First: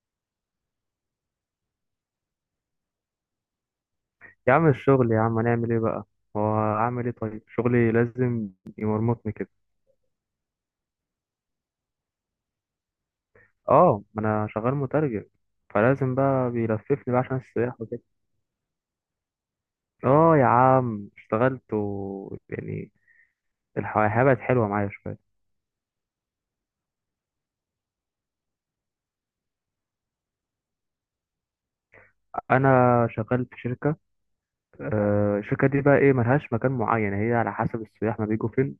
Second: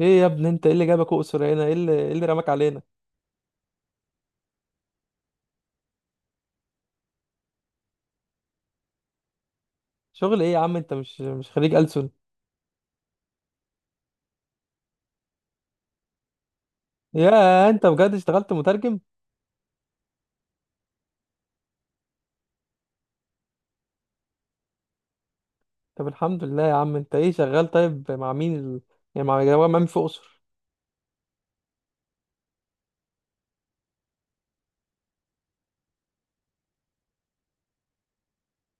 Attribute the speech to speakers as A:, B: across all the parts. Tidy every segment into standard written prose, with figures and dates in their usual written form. A: ايه يا ابني، انت ايه اللي جابك اقصر هنا؟ ايه اللي رماك علينا؟
B: يا عم الشغل يا عم، هنعمل ايه بقى؟ هو اعمل ايه؟ طيب شغلي لازم يمرمطني كده.
A: شغل ايه يا عم؟ انت مش خريج ألسن؟
B: اه، ما انا شغال مترجم، فلازم بقى بيلففني بقى عشان
A: يا
B: السياح
A: انت
B: وكده.
A: بجد اشتغلت مترجم؟
B: اه يا عم، اشتغلت و يعني الحياة بقت حلوة معايا شوية.
A: طب الحمد لله يا عم. انت ايه شغال؟ طيب مع مين يعني مع جماعة مين في اقصر؟
B: انا شغال في شركة. الشركة دي بقى ايه، ملهاش مكان معين، هي على حسب السياح ما بيجوا فين،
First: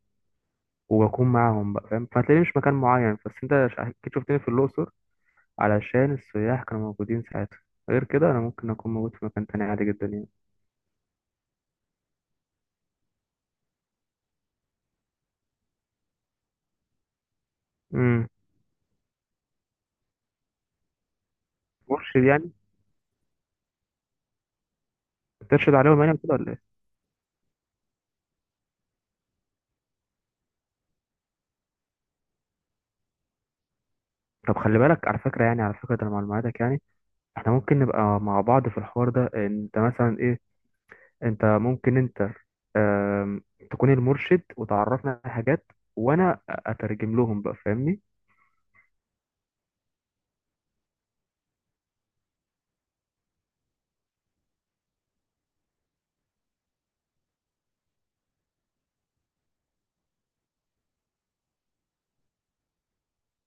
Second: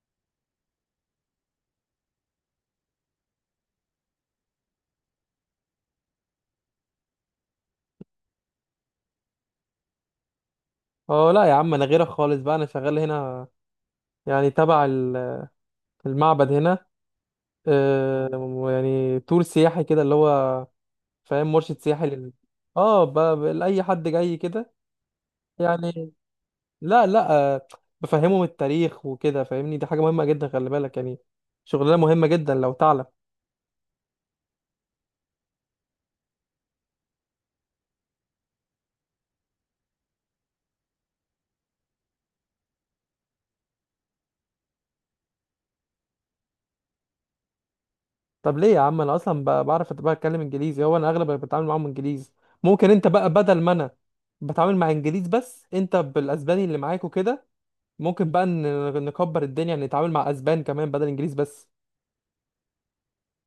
B: وبكون معاهم بقى فاهم، فتلاقيني مش مكان معين، بس انت اكيد شفتني في الاقصر علشان السياح كانوا موجودين ساعتها. غير كده انا ممكن اكون موجود في مكان تاني عادي جدا يعني.
A: اه لا يا عم، انا غيرك خالص بقى. انا شغال هنا يعني تبع المعبد هنا.
B: امم
A: اه، يعني تور سياحي كده اللي هو فاهم، مرشد سياحي
B: مرشد يعني،
A: اه، لاي حد جاي كده
B: ترشد عليهم
A: يعني.
B: يعني كده ولا ايه؟
A: لا لا، بفهمهم التاريخ وكده فاهمني، دي حاجة مهمة جدا، خلي بالك يعني. شغلانة مهمة جدا لو تعلم.
B: طب خلي بالك على فكره، يعني على فكره ده أنا معلوماتك يعني احنا ممكن نبقى مع بعض في الحوار ده. انت مثلا ايه، انت ممكن انت آم، تكون المرشد وتعرفنا على حاجات وانا اترجم لهم بقى، فاهمني؟
A: طب ليه يا عم؟ انا اصلا بعرف بتكلم انجليزي، هو انا اغلب اللي بتعامل معاهم انجليزي. ممكن انت بقى بدل ما انا بتعامل مع انجليز بس، انت بالاسباني اللي معاك وكده، ممكن بقى نكبر الدنيا، نتعامل مع اسبان كمان بدل انجليز بس،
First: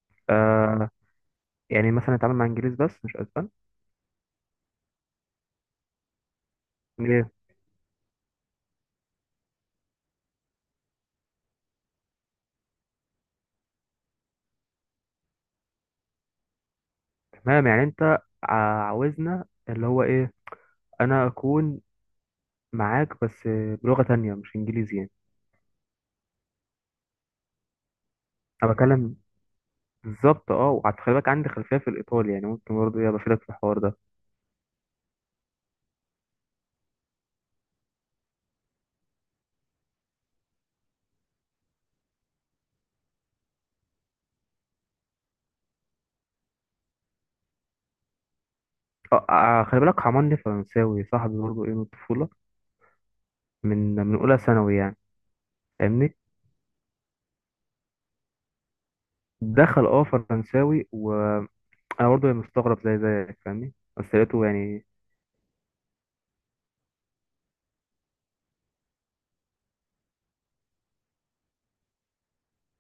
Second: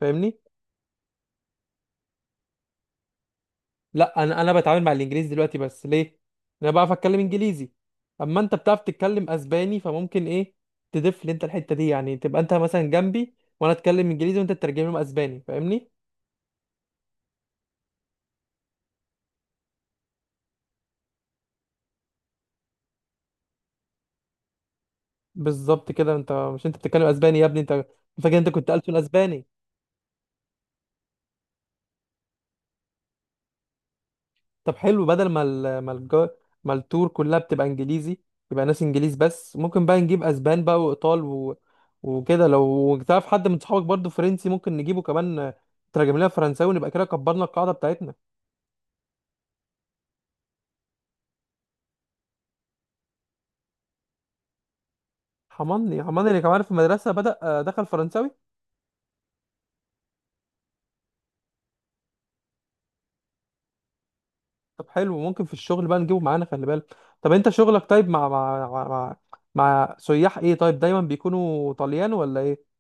A: فاهمني؟
B: آه، يعني مثلا نتعامل مع انجليز بس مش اسبان.
A: لا، انا بتعامل مع الانجليزي دلوقتي بس، ليه؟ انا بعرف اتكلم
B: ايه.
A: انجليزي. اما انت بتعرف تتكلم اسباني، فممكن ايه تضيف لي انت الحته دي. يعني تبقى انت مثلا جنبي وانا اتكلم انجليزي وانت تترجم لهم اسباني، فاهمني؟
B: تمام يعني انت عاوزنا اللي هو ايه، انا اكون معاك بس بلغه تانية مش انجليزي يعني.
A: بالظبط كده. انت مش انت بتتكلم اسباني يا ابني، انت فاكر انت كنت
B: انا
A: ألسن
B: بكلم
A: اسباني.
B: بالظبط اه، وخلي بالك عندي خلفيه في الايطالي، يعني ممكن برضه ايه بفيدك في الحوار ده.
A: طب حلو، بدل ما ما ما التور كلها بتبقى انجليزي، يبقى ناس انجليز بس، ممكن بقى نجيب اسبان بقى، وايطال وكده. لو تعرف حد من صحابك برضو فرنسي ممكن نجيبه كمان، ترجم لنا فرنساوي ونبقى كده كبرنا القاعده بتاعتنا.
B: اه خلي بالك حماني فرنساوي، صاحبي برضه ايه من الطفوله، من اولى ثانوي يعني.
A: حماني
B: فاهمني،
A: حماني اللي كمان في المدرسه بدأ، دخل فرنساوي.
B: دخل اه فرنساوي، وانا برضه يعني مستغرب زي زيك فاهمني، بس لقيته يعني
A: طب حلو، ممكن في الشغل بقى نجيبه معانا، خلي بالك. طب انت شغلك طيب، مع سياح ايه طيب؟ دايما بيكونوا طليان ولا ايه؟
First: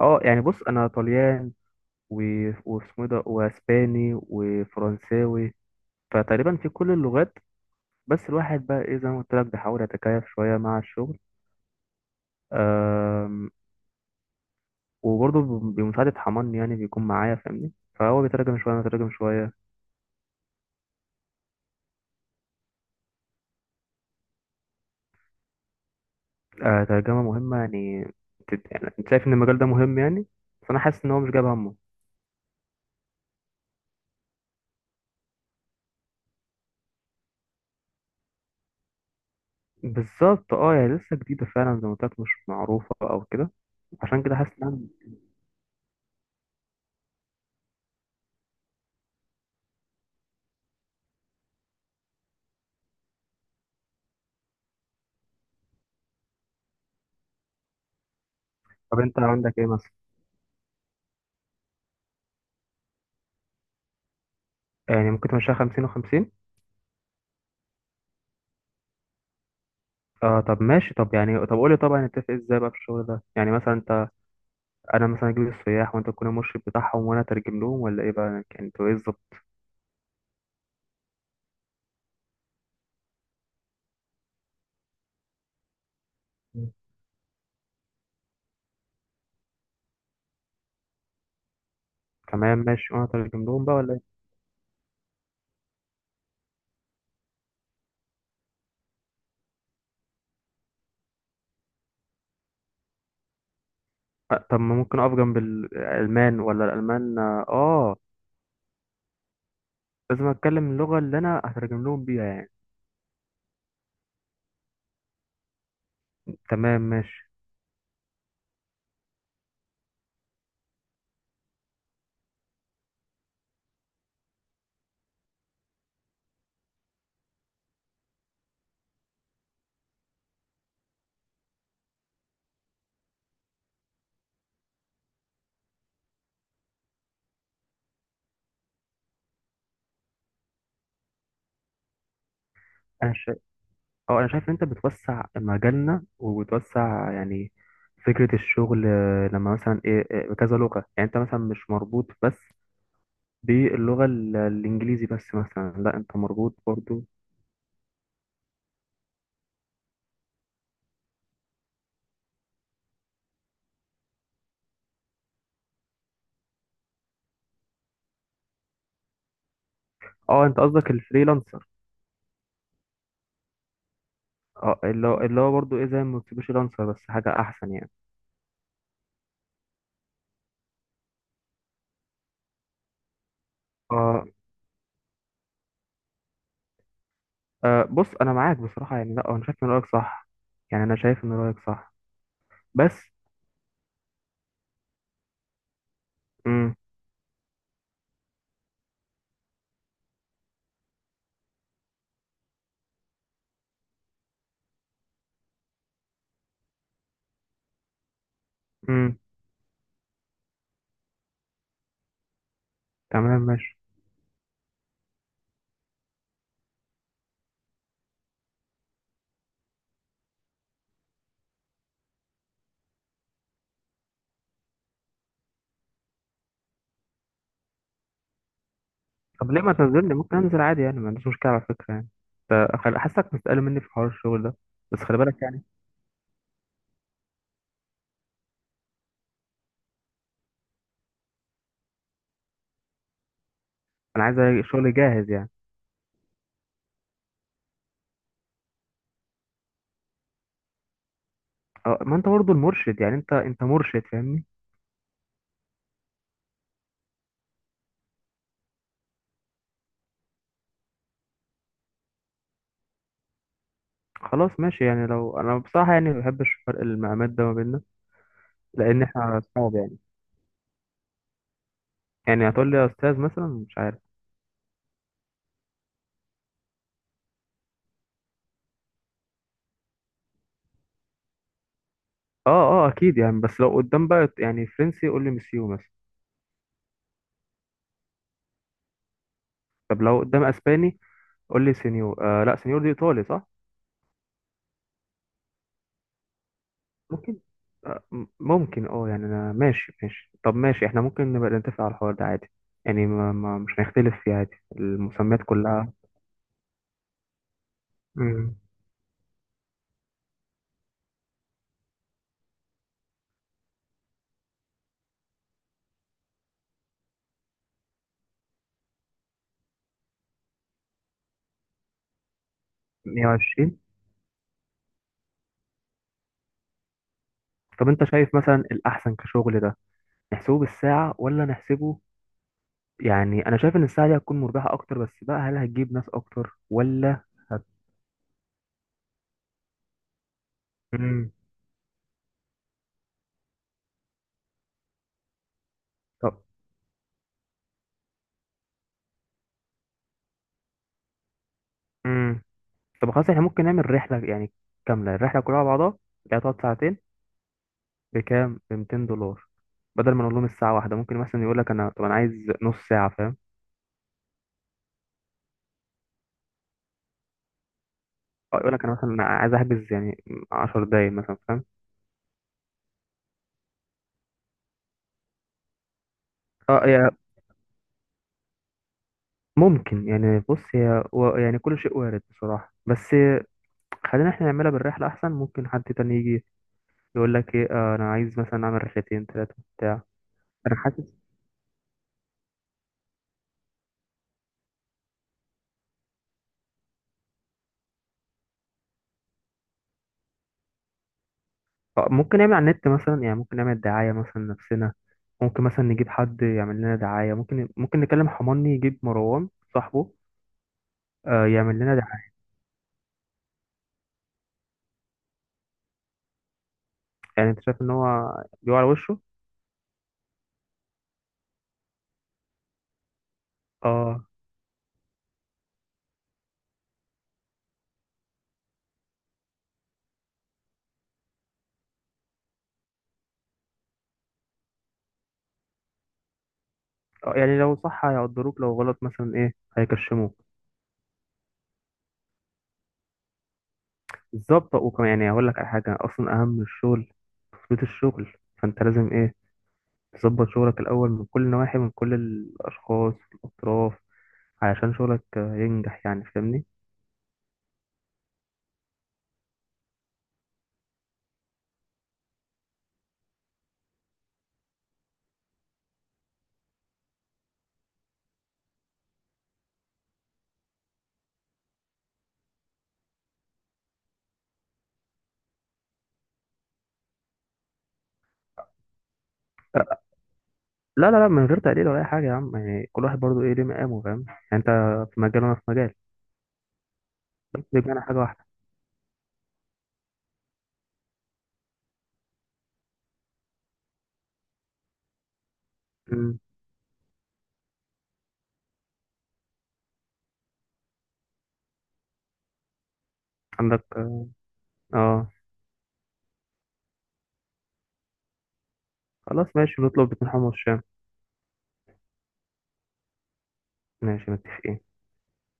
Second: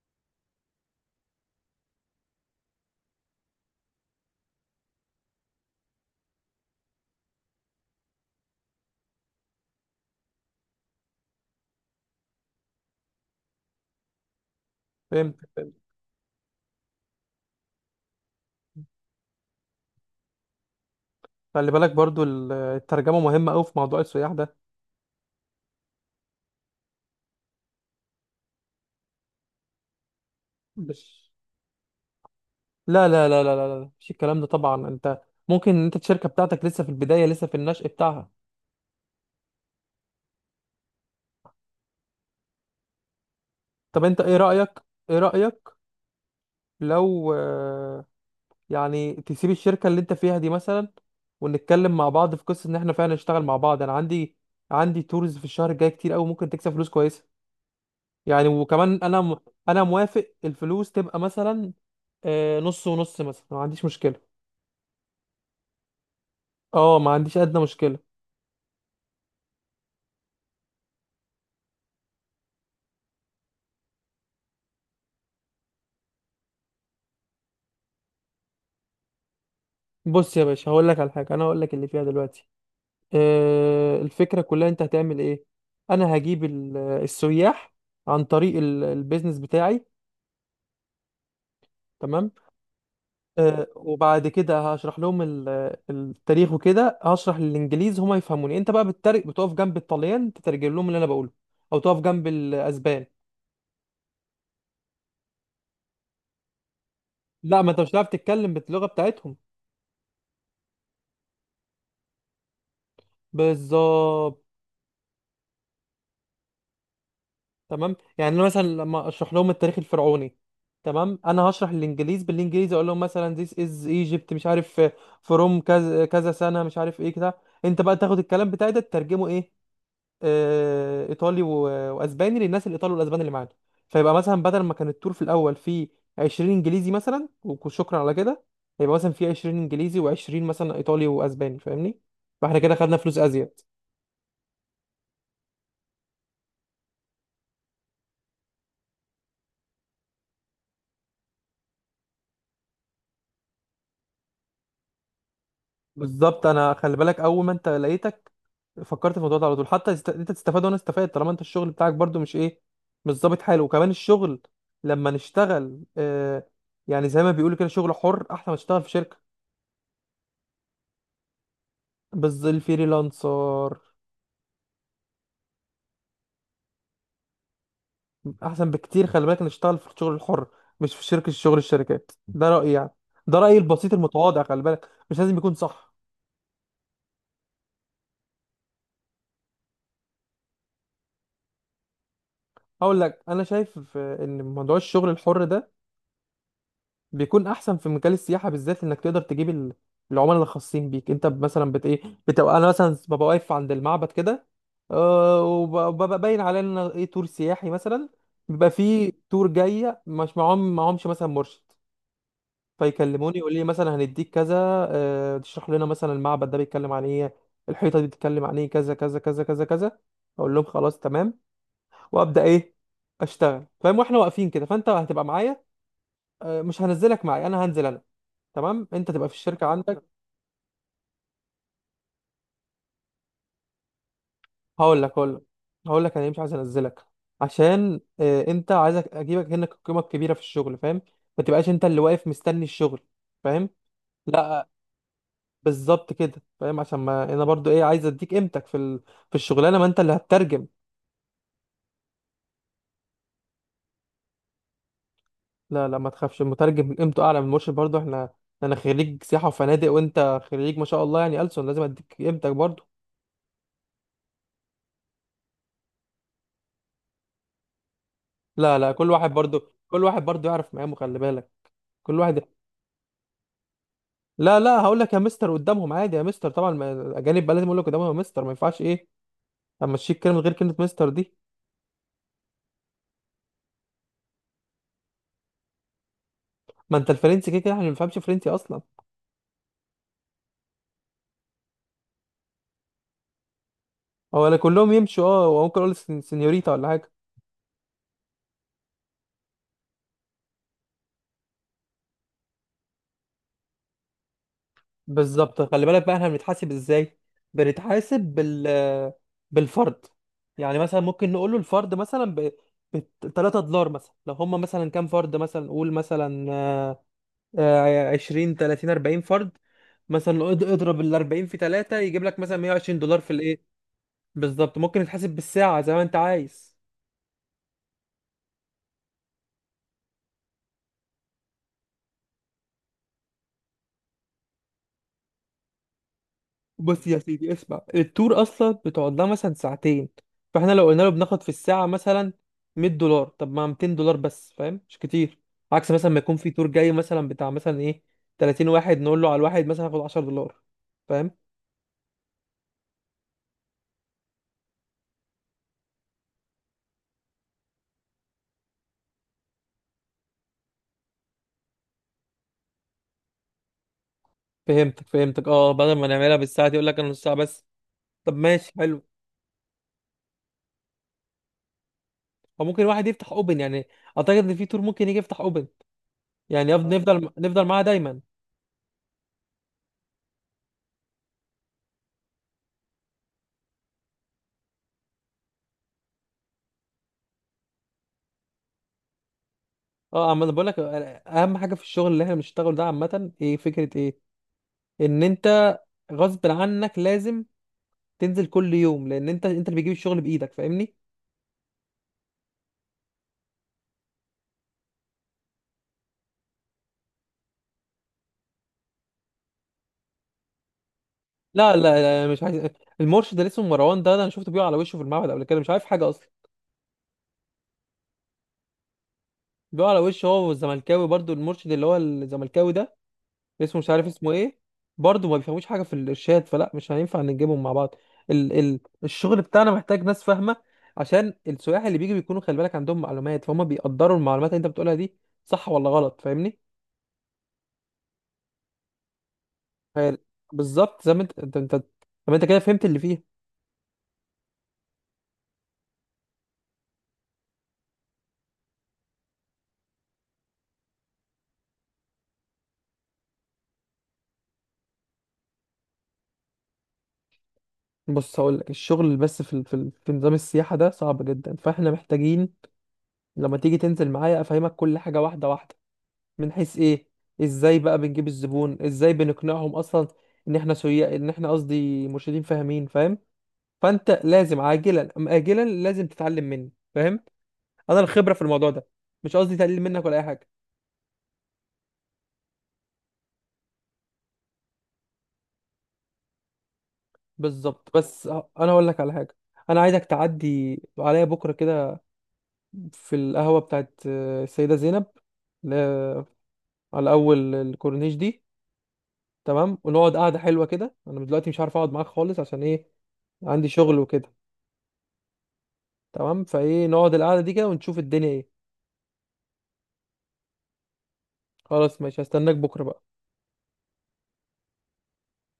B: اه. يعني بص، انا طليان واسمه إيه ده، واسباني وفرنساوي، فتقريبا في كل اللغات. بس الواحد بقى ايه زي ما قلت لك بيحاول يتكيف شويه مع الشغل،
A: فهمت
B: وبرضه
A: فهمت.
B: بمساعدة حماني يعني، بيكون معايا فاهمني، فهو بيترجم شوية أنا بترجم شوية.
A: خلي بالك برضو الترجمه مهمه قوي في موضوع السياح ده.
B: آه، ترجمة مهمة يعني، يعني أنت شايف إن المجال ده مهم يعني، بس أنا حاسس إن هو مش
A: مش،
B: جايب همه.
A: لا مش الكلام ده طبعا. انت ممكن انت الشركه بتاعتك لسه في البدايه، لسه في النشء بتاعها.
B: بالظبط، أه يعني لسه جديدة فعلا زي ما قلت لك، مش معروفة أو كده.
A: طب انت
B: عشان
A: ايه
B: كده حاسس
A: رايك؟
B: إن
A: ايه رايك لو يعني تسيب الشركه اللي انت فيها دي مثلا، ونتكلم مع بعض في قصه ان احنا فعلا نشتغل مع بعض؟ انا عندي عندي تورز في الشهر الجاي كتير قوي، ممكن تكسب فلوس كويسه يعني. وكمان
B: طب أنت
A: انا
B: عندك إيه
A: انا
B: مثلا؟
A: موافق الفلوس تبقى مثلا نص ونص مثلا، ما عنديش مشكله.
B: يعني ممكن تمشيها 50 و50.
A: اه، ما عنديش ادنى مشكله.
B: اه طب ماشي، طب يعني، طب قولي طبعا نتفق ازاي بقى في الشغل ده؟ يعني مثلا انت، انا مثلا اجيب السياح وانت تكون المرشد بتاعهم وانا اترجم لهم، ولا ايه بقى يعني انتوا ايه الظبط؟
A: بص يا باشا، هقول لك على حاجه، انا هقول لك اللي فيها دلوقتي. الفكرة كلها انت هتعمل ايه. انا هجيب السياح عن طريق البيزنس بتاعي، تمام؟
B: تمام ماشي، وانا اترجم لهم بقى ولا؟
A: وبعد كده هشرح لهم التاريخ وكده، هشرح للانجليز هما يفهموني، انت بقى بتترج بتقف جنب الطليان تترجم لهم اللي انا بقوله، او تقف جنب الاسبان.
B: أه، طب ما ممكن اقف جنب الالمان؟ ولا الالمان اه
A: لا، ما انت مش هتعرف تتكلم باللغة بتاعتهم.
B: لازم اتكلم اللغه اللي انا هترجم لهم بيها يعني.
A: بالظبط.
B: تمام ماشي.
A: تمام، يعني انا مثلا لما اشرح لهم التاريخ الفرعوني، تمام، انا هشرح الانجليز بالانجليزي، اقول لهم مثلا this is Egypt مش عارف from كذا كذا سنه مش عارف ايه كده. انت بقى تاخد الكلام بتاعي ده تترجمه ايه، ايطالي واسباني للناس الايطالي والاسباني اللي معانا. فيبقى مثلا بدل ما كان التور في الاول فيه 20 انجليزي مثلا وشكرا على كده، هيبقى مثلا فيه 20 انجليزي و20 مثلا ايطالي واسباني، فاهمني؟ فاحنا كده خدنا
B: انا
A: فلوس
B: شايف،
A: ازيد.
B: اه انا شايف ان انت بتوسع مجالنا وبتوسع يعني فكره الشغل. لما مثلا ايه بكذا لغه يعني، انت مثلا مش مربوط بس الانجليزي بس مثلا، لا انت
A: بالظبط.
B: مربوط
A: انا خلي
B: برضو.
A: بالك، اول ما انت لقيتك فكرت في الموضوع ده على طول. حتى انت تستفاد وانا استفاد، طالما انت الشغل بتاعك برضو مش ايه، مش ظابط حاله. وكمان الشغل لما نشتغل، آه، يعني زي ما بيقولوا كده شغل حر احسن ما نشتغل في شركه.
B: اه انت قصدك الفريلانسر.
A: بس الفريلانسر
B: اه، اللي هو اللي هو برضو ايه زي ما قلت لانسر، بس حاجه احسن يعني.
A: احسن بكتير، خلي بالك. نشتغل في الشغل الحر مش في شركه، شغل الشركات ده رايي يعني، ده رايي البسيط
B: اه
A: المتواضع، خلي بالك مش لازم يكون صح.
B: أه بص انا معاك بصراحه يعني، لا انا شايف ان رايك صح، يعني انا شايف ان رايك صح
A: هقول
B: بس.
A: لك انا شايف ان موضوع الشغل الحر ده
B: امم
A: بيكون احسن في مجال السياحه بالذات، انك تقدر تجيب العملاء اللي خاصين بيك انت. مثلا بت ايه، بتبقى انا مثلا ببقى واقف عند المعبد كده، وببقى باين عليا ان أنا ايه تور سياحي مثلا. بيبقى فيه
B: امم
A: تور جايه مش معاهم معاهمش مثلا مرشد، فيكلموني
B: تمام
A: يقول لي
B: ماشي.
A: مثلا هنديك كذا. تشرح لنا مثلا المعبد ده بيتكلم عن ايه، الحيطه دي بتتكلم عن ايه، كذا كذا كذا كذا كذا. اقول لهم خلاص تمام، وابدا ايه اشتغل، فاهم؟ واحنا واقفين كده فانت هتبقى معايا، مش هنزلك معايا، انا هنزل انا، تمام؟ انت تبقى في
B: طب ليه
A: الشركه
B: ما
A: عندك.
B: تنزلني؟ ممكن انزل عادي يعني، ما عنديش مشكله على فكره يعني. حاسسك مستقل مني في حوار الشغل ده، بس
A: هقول لك
B: خلي
A: هقول لك
B: بالك يعني.
A: هقول لك انا ليه مش عايز انزلك. عشان اه، انت عايزك اجيبك هنا القيمه الكبيره في الشغل، فاهم؟ ما تبقاش انت اللي واقف مستني الشغل، فاهم؟
B: انا عايز
A: لا،
B: شغل جاهز يعني.
A: بالظبط كده، فاهم؟ عشان ما انا برضو ايه، عايز اديك قيمتك في في الشغلانه، ما انت اللي هتترجم.
B: أه، ما انت برضه المرشد، يعني انت مرشد فاهمني.
A: لا لا، ما تخافش، المترجم قيمته اعلى من المرشد برضو. احنا، انا خريج سياحه وفنادق وانت خريج ما شاء الله يعني ألسن، لازم اديك قيمتك برضو.
B: خلاص ماشي يعني، لو انا بصراحه يعني ما بحبش فرق المقامات ده ما بيننا،
A: لا لا،
B: لان
A: كل واحد
B: احنا
A: برضو،
B: اصحاب يعني.
A: يعرف مقامه، خلي بالك. كل واحد.
B: يعني هتقول لي يا استاذ مثلا، مش عارف.
A: لا لا، هقول لك يا مستر قدامهم عادي، يا مستر طبعا، الاجانب بقى لازم اقول لك قدامهم يا مستر، ما ينفعش ايه امشيك كلمه غير كلمه مستر دي.
B: اه اه اكيد يعني، بس لو قدام بقى يعني فرنسي قول لي مسيو مثلا.
A: ما انت الفرنسي كده كده احنا ما بنفهمش فرنسي اصلا.
B: طب لو قدام اسباني قول لي سينيور. آه لا، سينيور دي ايطالي صح؟
A: هو لا كلهم يمشوا اه، وممكن اقول سنيوريتا ولا حاجه.
B: ممكن. آه ممكن اه يعني انا ماشي ماشي. طب ماشي، احنا ممكن نبقى نتفق على الحوار ده عادي يعني، ما مش هنختلف فيه عادي، المسميات
A: بالظبط. خلي
B: كلها.
A: بالك بقى احنا بنتحاسب ازاي؟ بنتحاسب
B: مم،
A: بالفرد. يعني مثلا ممكن نقول له الفرد مثلا ب 3$ مثلا، لو هم مثلا كام فرد، مثلا قول مثلا 20 30 40 فرد مثلا، لو اضرب ال 40 في 3 يجيب لك مثلا 120$ في الايه.
B: 120.
A: بالظبط. ممكن يتحسب بالساعه زي ما انت عايز.
B: طب انت شايف مثلا الاحسن كشغل ده، نحسبه بالساعة ولا نحسبه؟ يعني انا شايف ان الساعة دي هتكون مربحة اكتر، بس بقى هل هتجيب ناس اكتر
A: بص يا
B: ولا؟
A: سيدي،
B: هت...
A: اسمع، التور اصلا بتقعد لها مثلا ساعتين، فاحنا لو قلنا له
B: مم.
A: بناخد في الساعه مثلا 100$، طب ما 200$ بس فاهم، مش كتير. عكس مثلا ما يكون
B: طب.
A: في تور جاي مثلا بتاع مثلا ايه 30 واحد، نقول له على الواحد مثلا هاخد 10$، فاهم؟
B: مم. طب خلاص احنا ممكن نعمل رحلة يعني، كاملة الرحلة كلها على بعضها، اللي هتقعد ساعتين، بكام؟ ب 200 دولار، بدل ما نقول لهم الساعه واحده ممكن مثلا يقول لك انا، طب انا عايز نص ساعه فاهم؟
A: فهمتك اه، بدل ما نعملها بالساعه دي يقول لك انا نص ساعه بس. طب
B: أو
A: ماشي،
B: يقول لك انا
A: حلو.
B: مثلا انا عايز احجز يعني 10 دقايق مثلا فاهم.
A: او ممكن واحد يفتح اوبن يعني، اعتقد ان في تور ممكن يجي يفتح اوبن، يعني
B: اه
A: يفضل
B: يا،
A: نفضل معاه دايما.
B: ممكن يعني. بص هي يعني كل شيء وارد بصراحه، بس خلينا احنا نعملها بالرحله احسن، ممكن حد تاني يجي يقول لك ايه آه انا عايز مثلا اعمل رحلتين ثلاثه بتاع.
A: اه، اما انا بقول
B: انا
A: لك،
B: حاسس.
A: اهم حاجه في الشغل اللي احنا بنشتغله ده عامه ايه فكره ايه ان انت غصب عنك لازم تنزل كل يوم، لان انت اللي بتجيب الشغل بايدك، فاهمني؟
B: ممكن نعمل على النت مثلا يعني، ممكن نعمل دعايه مثلا نفسنا، ممكن مثلا نجيب حد يعمل لنا دعايه، ممكن نكلم حماني يجيب مروان صاحبه يعمل
A: لا
B: لنا.
A: لا لا، مش عايز. المرشد اللي اسمه مروان ده، ده انا شفته بيقع على وشه في المعبد قبل كده، مش عارف حاجه اصلا.
B: يعني انت شايف ان هو بيقع على وشه؟
A: بيقع على وشه هو والزملكاوي برضو، المرشد اللي هو الزملكاوي ده اسمه مش عارف
B: اه
A: اسمه ايه، برضه ما بيفهموش حاجه في الارشاد، فلا مش هينفع نجيبهم مع بعض. ال ال الشغل بتاعنا محتاج ناس فاهمه، عشان السياح اللي بيجي بيكونوا خلي بالك عندهم معلومات، فهم بيقدروا المعلومات اللي انت بتقولها دي صح ولا غلط، فاهمني؟
B: يعني لو صح هيقدروك، لو غلط مثلا ايه
A: فال-
B: هيكشموك.
A: بالظبط زي ما انت طب انت كده فهمت اللي فيه.
B: بالظبط، وكمان يعني هقول لك على حاجه اصلا اهم من الشغل، تثبيت الشغل. فانت لازم ايه تظبط شغلك الاول من كل النواحي، من كل الاشخاص الاطراف، علشان شغلك ينجح يعني فاهمني.
A: بص هقول لك، الشغل بس في في في نظام السياحه ده صعب جدا، فاحنا محتاجين لما تيجي تنزل معايا افهمك كل حاجه واحده واحده، من حيث ايه، ازاي بقى بنجيب الزبون، ازاي بنقنعهم اصلا ان احنا سويا، ان احنا قصدي مرشدين فاهمين، فاهم؟ فانت لازم عاجلا ام اجلا لازم تتعلم مني، فاهم؟ انا الخبره في الموضوع ده، مش قصدي تقليل منك ولا اي حاجه.
B: لا لا لا، من غير تقليل ولا اي حاجه يا عم، يعني كل واحد برضو ايه ليه مقامه فاهم، يعني انت في مجال وانا في مجال، بس
A: بالظبط،
B: بيجمعنا حاجه
A: بس
B: واحده.
A: انا هقول لك على حاجه، انا عايزك تعدي عليا بكره كده في القهوه بتاعت السيده زينب، ل-
B: مم.
A: على اول الكورنيش دي، تمام؟ ونقعد قعده حلوه كده. انا دلوقتي مش عارف اقعد معاك خالص عشان ايه، عندي
B: عندك
A: شغل
B: اه.
A: وكده.
B: آه.
A: تمام، فايه نقعد القعده دي كده ونشوف الدنيا ايه.
B: خلاص ماشي، نطلب باتنين حمص الشام.
A: خلاص ماشي، هستناك بكره بقى.
B: ماشي، متفقين.